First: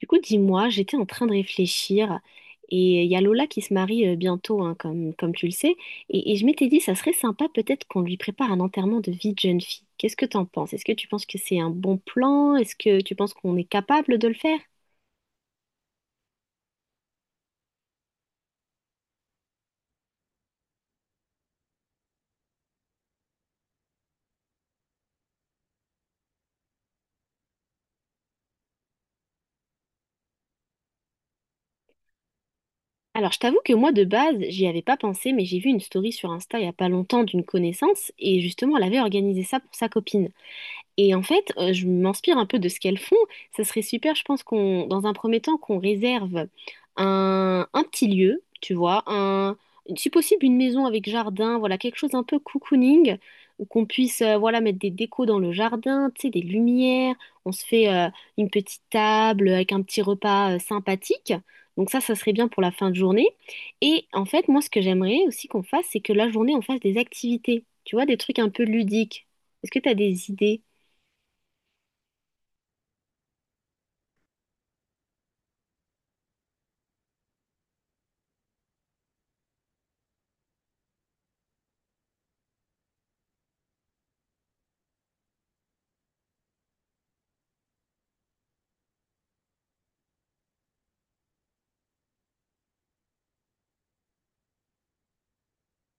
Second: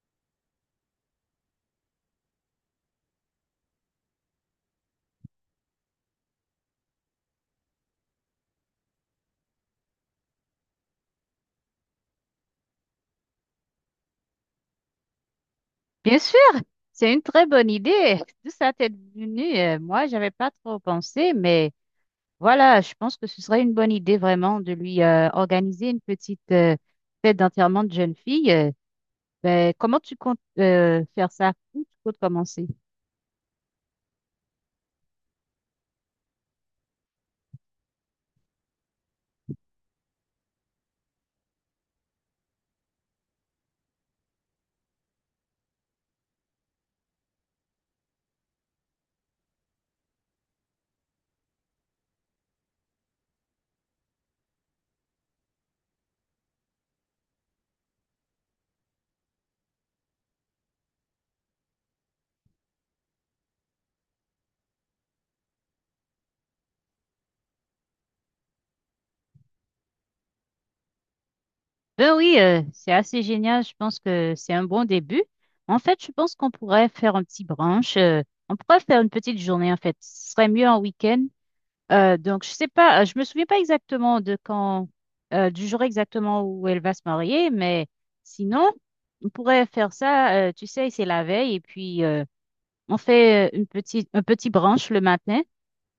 Du coup, dis-moi, j'étais en train de réfléchir et il y a Lola qui se marie bientôt, hein, comme tu le sais, et je m'étais dit, ça serait sympa peut-être qu'on lui prépare un enterrement de vie de jeune fille. Qu'est-ce que t'en penses? Est-ce que tu penses que c'est un bon plan? Est-ce que tu penses qu'on est capable de le faire? Bien sûr, c'est une très bonne idée. Tout ça t'est venu. Moi, j'avais pas trop pensé, mais voilà, je pense que ce serait une bonne idée vraiment de lui organiser une petite fête d'enterrement de jeune fille. Ben, comment tu comptes faire ça? Où tu comptes commencer? Alors, je t'avoue que moi, de base, j'y avais pas pensé, mais j'ai vu une story sur Insta il y a pas longtemps d'une connaissance et justement, elle avait organisé ça pour sa copine. Et en fait, je m'inspire un peu de ce qu'elles font. Ça serait super, je pense qu'on, dans un premier temps, qu'on réserve un petit lieu, tu vois, si possible une maison avec jardin, voilà, quelque chose un peu cocooning, où qu'on puisse, voilà, mettre des décos dans le jardin, tu sais, des lumières. On se fait une petite table avec un petit repas sympathique. Donc ça serait bien pour la fin de journée. Et en fait, moi, ce que j'aimerais aussi qu'on fasse, c'est que la journée, on fasse des activités, tu vois, des trucs un peu ludiques. Est-ce que tu as des idées? Ben oui, c'est assez génial. Je pense que c'est un bon début. En fait, je pense qu'on pourrait faire un petit brunch. On pourrait faire une petite journée, en fait. Ce serait mieux en week-end. Donc, je sais pas, je me souviens pas exactement de quand, du jour exactement où elle va se marier, mais sinon, on pourrait faire ça, tu sais, c'est la veille, et puis on fait un petit brunch le matin.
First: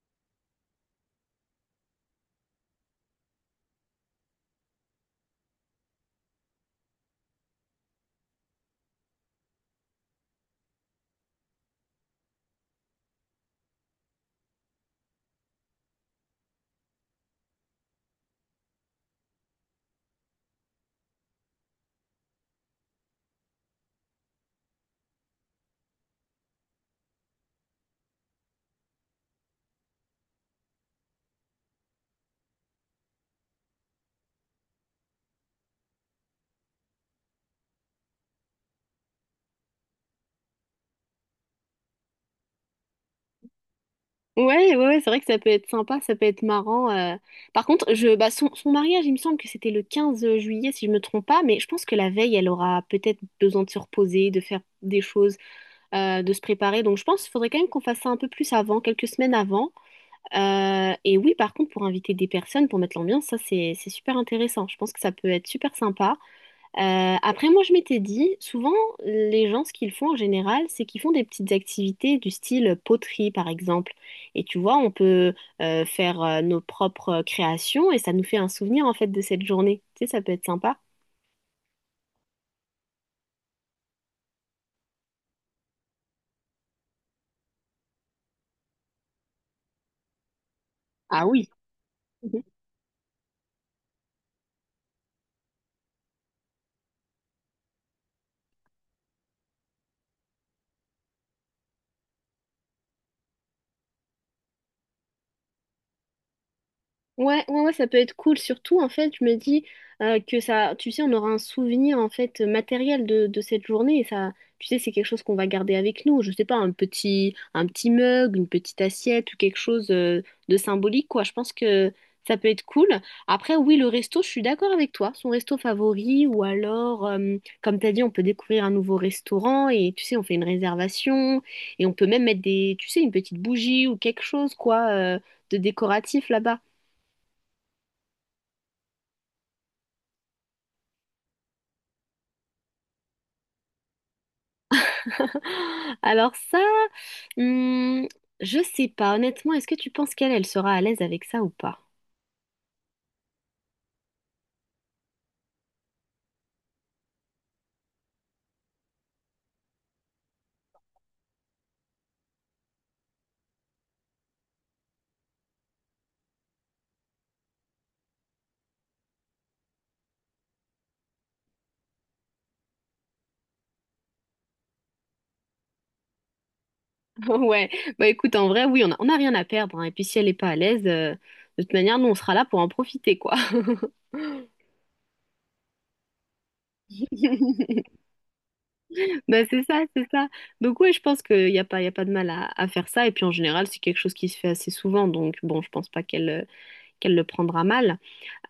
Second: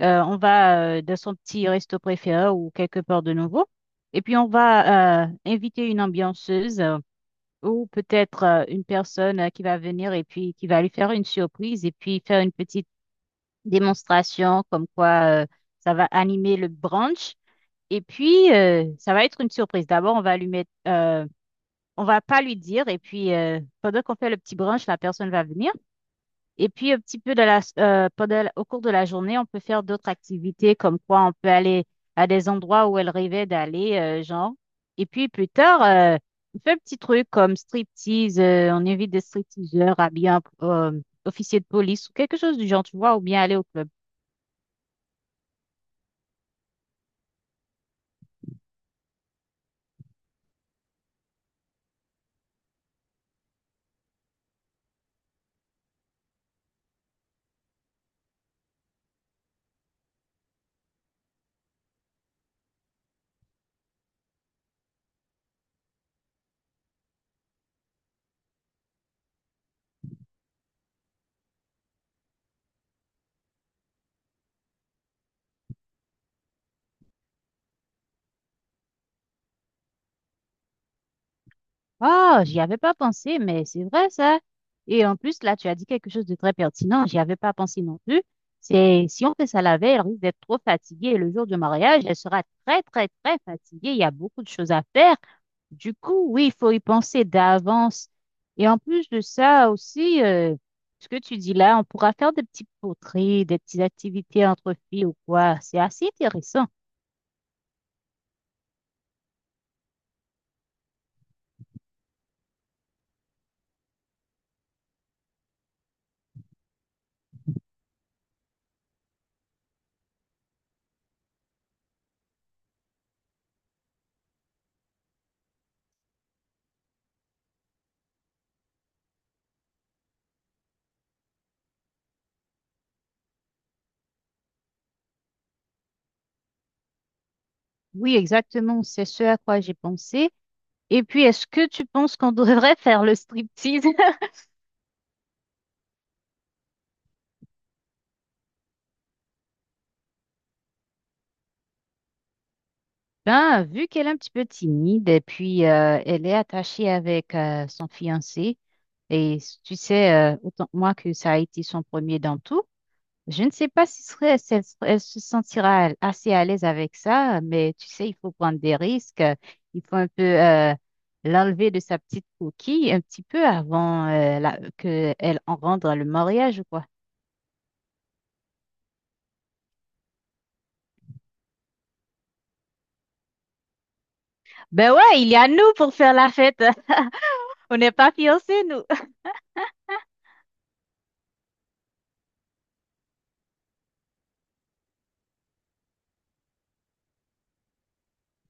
On va dans son petit resto préféré ou quelque part de nouveau, et puis on va inviter une ambianceuse ou peut-être une personne qui va venir et puis qui va lui faire une surprise et puis faire une petite démonstration comme quoi ça va animer le brunch. Et puis, ça va être une surprise. D'abord, on va lui mettre, on va pas lui dire. Et puis, pendant qu'on fait le petit brunch, la personne va venir. Et puis, un petit peu de la, pendant, au cours de la journée, on peut faire d'autres activités, comme quoi on peut aller à des endroits où elle rêvait d'aller, genre. Et puis, plus tard, on fait un petit truc comme striptease. On invite des stripteaseurs à bien, officier de police ou quelque chose du genre, tu vois, ou bien aller au club. Ouais, ouais, ouais, c'est vrai que ça peut être sympa, ça peut être marrant. Par contre, bah, son mariage, il me semble que c'était le 15 juillet, si je me trompe pas, mais je pense que la veille, elle aura peut-être besoin de se reposer, de faire des choses, de se préparer. Donc, je pense qu'il faudrait quand même qu'on fasse ça un peu plus avant, quelques semaines avant. Et oui, par contre, pour inviter des personnes, pour mettre l'ambiance, ça, c'est super intéressant. Je pense que ça peut être super sympa. Après, moi, je m'étais dit, souvent, les gens, ce qu'ils font en général, c'est qu'ils font des petites activités du style poterie, par exemple. Et tu vois, on peut faire nos propres créations et ça nous fait un souvenir, en fait, de cette journée. Tu sais, ça peut être sympa. Oh, j'y avais pas pensé, mais c'est vrai ça. Et en plus, là, tu as dit quelque chose de très pertinent. J'y avais pas pensé non plus. C'est si on fait ça la veille, elle risque d'être trop fatiguée. Et Ah le jour oui. du mariage, elle sera très, très, très fatiguée. Il y a beaucoup de choses à faire. Du coup, oui, il faut y penser d'avance. Et en plus de ça aussi, ce que tu dis là, on pourra faire des petits poteries, des petites activités entre filles ou quoi. C'est assez intéressant. Ouais, ouais, ouais, ça peut être cool. Surtout, en fait, je me dis que ça, tu sais, on aura un souvenir en fait matériel de cette journée et ça, tu sais, c'est quelque chose qu'on va garder avec nous. Je sais pas, un petit mug, une petite assiette ou quelque chose de symbolique, quoi. Je pense que ça peut être cool. Après, oui, le resto, je suis d'accord avec toi. Son resto favori ou alors, comme t'as dit, on peut découvrir un nouveau restaurant et tu sais, on fait une réservation et on peut même mettre des, tu sais, une petite bougie ou quelque chose, quoi, de décoratif là-bas. Oui, exactement. C'est ce à quoi j'ai pensé. Et puis, est-ce que tu penses qu'on devrait faire le striptease? Alors ça, hmm, je sais pas. Honnêtement, est-ce que tu penses qu'elle, elle sera à l'aise avec ça ou pas? Ben, vu qu'elle est un petit peu timide et puis elle est attachée avec son fiancé, et tu sais autant que moi que ça a été son premier dans tout, je ne sais pas si serait, si elle, serait- elle se sentira assez à l'aise avec ça, mais tu sais, il faut prendre des risques, il faut un peu l'enlever de sa petite coquille un petit peu avant que elle en rende le mariage ou quoi. Ouais. Bah écoute, en vrai, oui, on a rien à perdre, hein. Et puis si elle est pas à l'aise, de toute manière, nous, on sera là pour en profiter, quoi. Ben ouais, il y a nous pour faire la fête. On n'est pas fiancés, nous. Bah c'est ça, c'est ça. Donc ouais, je pense qu'il n'y a pas, y a pas de mal à faire ça. Et puis en général, c'est quelque chose qui se fait assez souvent. Donc bon, je pense pas qu'elle le prendra mal.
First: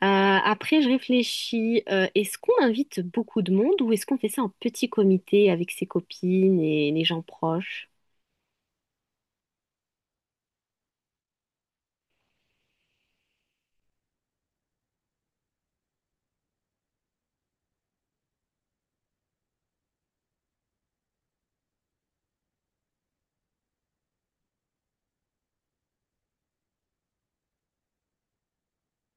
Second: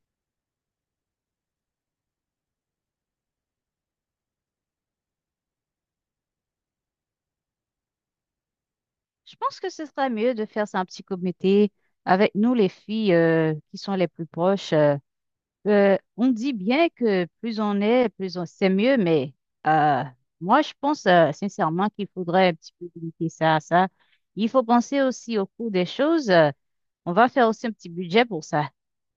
Euh, après, je réfléchis, est-ce qu'on invite beaucoup de monde ou est-ce qu'on fait ça en petit comité avec ses copines et les gens proches? Je pense que ce serait mieux de faire ça un petit comité avec nous, les filles qui sont les plus proches. On dit bien que plus on est, plus on c'est mieux, mais euh, moi, je pense sincèrement qu'il faudrait un petit peu limiter ça à ça. Il faut penser aussi au coût des choses. On va faire aussi un petit budget pour ça.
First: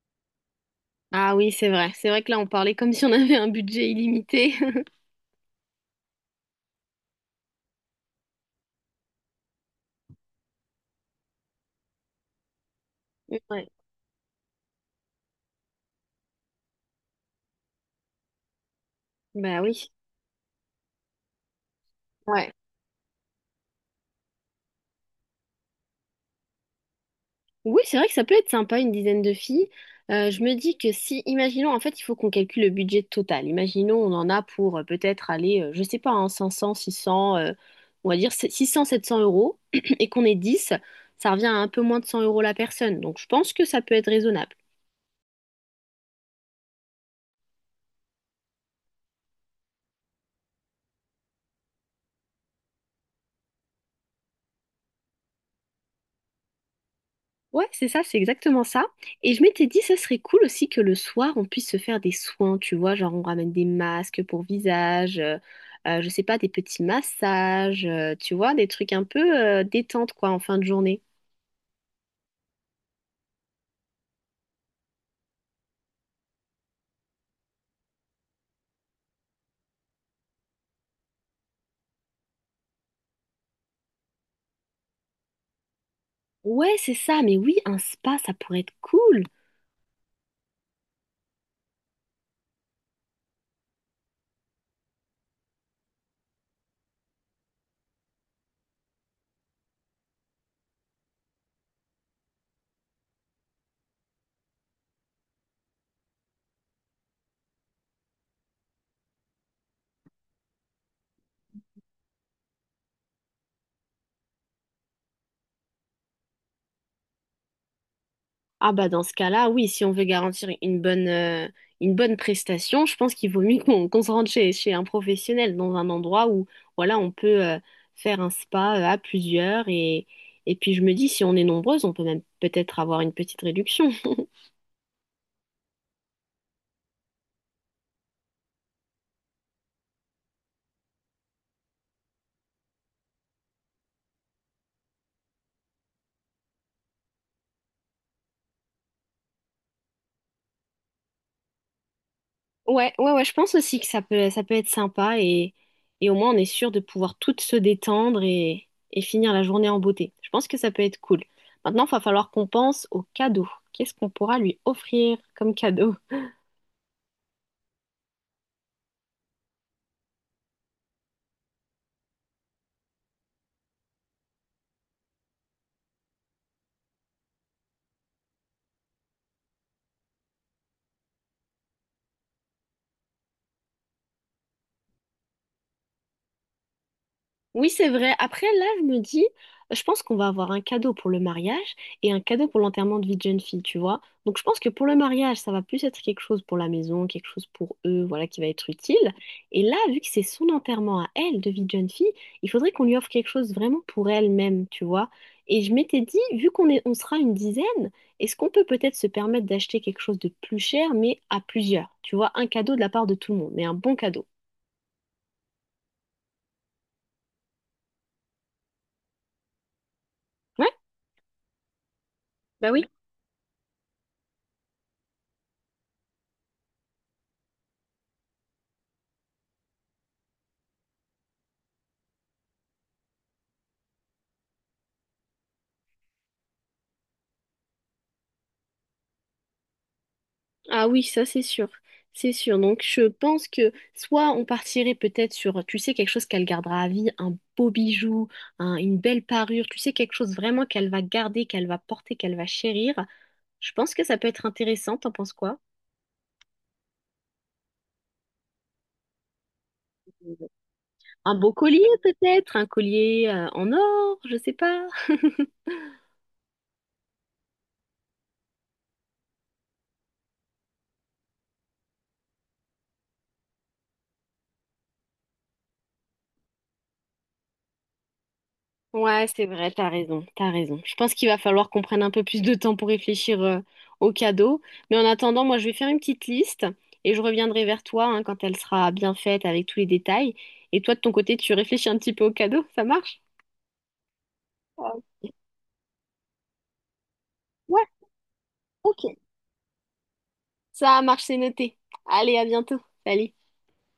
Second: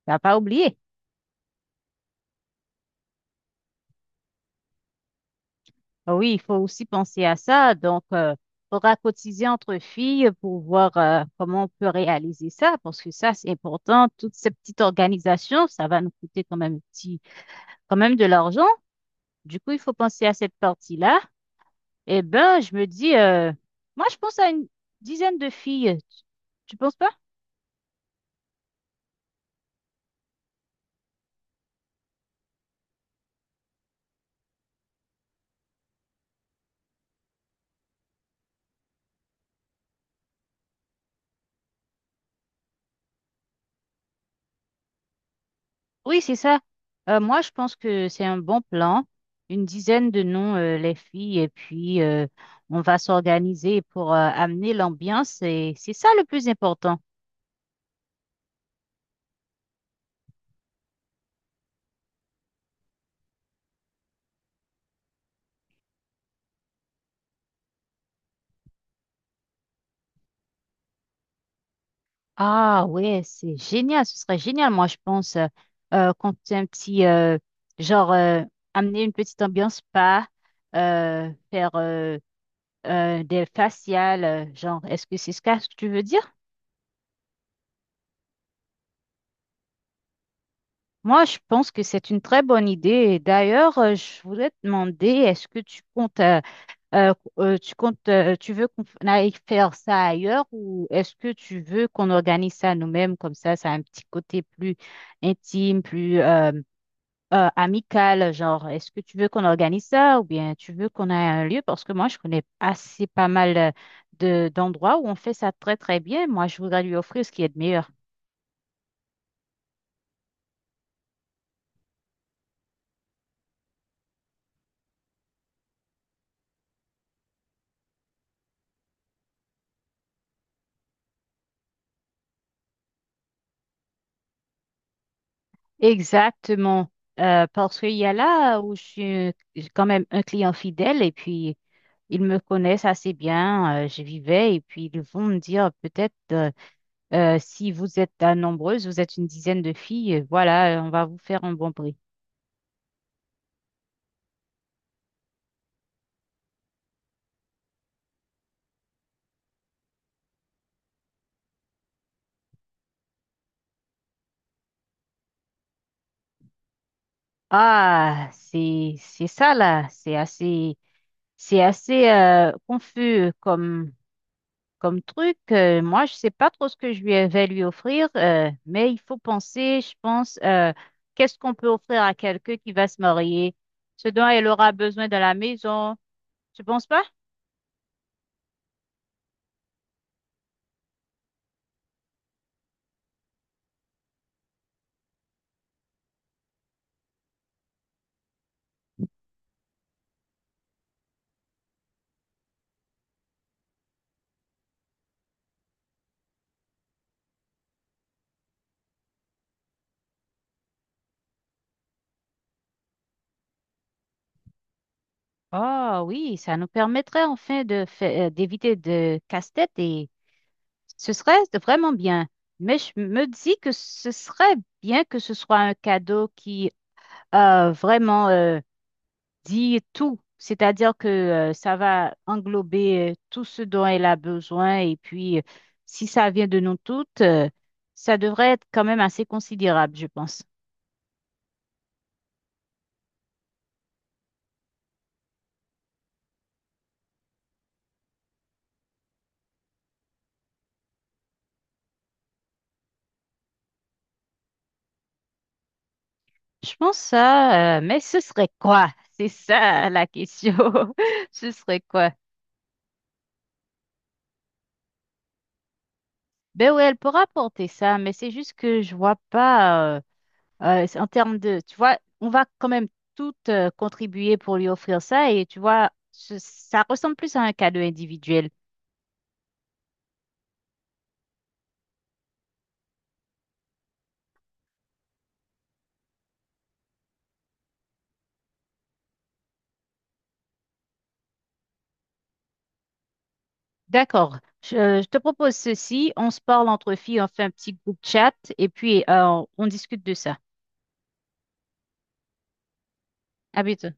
T'as pas oublié? Ah oui, c'est vrai. C'est vrai que là, on parlait comme si on avait un budget illimité. Ah oui, il faut aussi penser à ça. Donc, il faudra cotiser entre filles pour voir comment on peut réaliser ça, parce que ça, c'est Ouais. important. Toute cette petite organisation, ça va nous coûter quand même petit, quand même de l'argent. Du Bah coup, il oui. faut penser à cette partie-là. Eh Ouais. ben, je me dis, moi, je pense à une dizaine de filles. Tu penses pas? Oui, c'est vrai que ça peut être sympa, une dizaine de filles. Je me dis que si, imaginons, en fait, il faut qu'on calcule le budget total. Imaginons, on en a pour peut-être aller, je sais pas, hein, 500, 600, on va dire 600, 700 euros, et qu'on est 10, ça revient à un peu moins de 100 euros la personne. Donc, je pense que ça peut être raisonnable. Oui, c'est ça. Moi, je pense que c'est un bon plan. Une dizaine de noms les filles, et puis on va s'organiser pour amener l'ambiance. Et c'est ça le plus important. Ouais, c'est ça, c'est exactement ça. Et je m'étais dit, ça serait cool aussi que le soir, on puisse se faire des soins, tu vois, genre on ramène des masques pour visage, je sais pas, des petits massages, tu vois, des trucs un peu détente, quoi, en fin de journée. Ah ouais, c'est génial. Ce serait génial, moi, je pense, qu'on fait un petit, genre, amener une petite ambiance spa, faire des faciales, genre, est-ce que c'est ce que tu veux dire? Ouais, c'est ça, mais oui, un spa, ça pourrait être cool. Moi, je pense que c'est une très bonne idée. Et d'ailleurs, je voulais te demander, est-ce que euh, tu veux qu'on aille faire ça ailleurs ou est-ce que tu veux qu'on organise ça nous-mêmes comme ça a un petit côté plus intime, plus amical, genre, est-ce que tu veux qu'on organise ça ou bien tu veux qu'on ait un lieu? Parce que moi, je connais assez pas mal de d'endroits où on fait ça très très bien. Moi, je voudrais lui offrir ce qui est de meilleur. Ah bah dans ce cas-là, oui, si on veut garantir une bonne prestation, je pense qu'il vaut mieux qu'on se rende chez un professionnel, dans un endroit où voilà, on peut faire un spa à plusieurs. Et puis je me dis, si on est nombreuses, on peut même peut-être avoir une petite réduction. Exactement. Parce qu'il y a là où je suis j'ai quand même un client fidèle et puis ils me connaissent assez bien. Je vivais et puis ils vont me dire peut-être si vous êtes nombreuses, vous êtes une dizaine de filles, voilà, on va vous faire un bon prix. Ouais, ouais, ouais, je pense aussi que ça peut être sympa et au moins on est sûr de pouvoir toutes se détendre et finir la journée en beauté. Je pense que ça peut être cool. Maintenant, il va falloir qu'on pense aux cadeaux. Qu'est-ce qu'on pourra lui offrir comme cadeau? Ah, c'est ça là, c'est assez confus comme truc. Moi, je sais pas trop ce que je lui vais lui offrir, mais il faut penser, je pense, qu'est-ce qu'on peut offrir à quelqu'un qui va se marier, ce dont elle aura besoin dans la maison. Tu penses pas? Oui, c'est vrai. Après, là, je me dis, je pense qu'on va avoir un cadeau pour le mariage et un cadeau pour l'enterrement de vie de jeune fille, tu vois. Donc, je pense que pour le mariage, ça va plus être quelque chose pour la maison, quelque chose pour eux, voilà, qui va être utile. Et là, vu que c'est son enterrement à elle de vie de jeune fille, il faudrait qu'on lui offre quelque chose vraiment pour elle-même, tu vois. Et je m'étais dit, vu qu'on est, on sera une dizaine, est-ce qu'on peut peut-être se permettre d'acheter quelque chose de plus cher, mais à plusieurs, tu vois, un cadeau de la part de tout le monde, mais un bon cadeau. Oh oui, ça nous permettrait enfin d'éviter de casse-tête et Ouais. ce serait vraiment bien. Bah Mais oui. je me dis que ce serait bien que ce soit un cadeau qui vraiment dit tout. C'est-à-dire que ça va englober tout ce dont elle a besoin. Et puis, si ça vient de nous toutes, ça devrait être quand même assez considérable, je pense. Ah oui, ça c'est sûr, c'est sûr. Donc je pense que soit on partirait peut-être sur, tu sais, quelque chose qu'elle gardera à vie, un beau bijou, une belle parure, tu sais, quelque chose vraiment qu'elle va garder, qu'elle va porter, qu'elle va chérir. Je pense que ça peut être intéressant, t'en penses quoi? Je pense ça, mais ce serait quoi? C'est ça la question. Un Ce beau serait collier quoi? peut-être, un collier en or, je sais pas. Ben oui, elle pourra porter ça, mais c'est juste que je vois pas, c'est en termes de, tu vois, on va quand même toutes contribuer pour lui offrir ça. Et tu vois, ça ressemble plus à un cadeau individuel. Ouais, c'est vrai, t'as raison, t'as raison. Je pense qu'il va falloir qu'on prenne un peu plus de temps pour réfléchir aux cadeaux. Mais en attendant, moi, je vais faire une petite liste et je reviendrai vers toi, hein, quand elle sera bien faite avec tous les détails. Et toi, de ton côté, tu réfléchis un petit peu aux cadeaux, ça marche? D'accord. Je, Euh, euh, je te propose ceci. On se parle entre filles, on fait un petit ouais, groupe chat et ok. puis on discute de ça. Ça marche, c'est noté. Allez, à bientôt. Salut. À bientôt.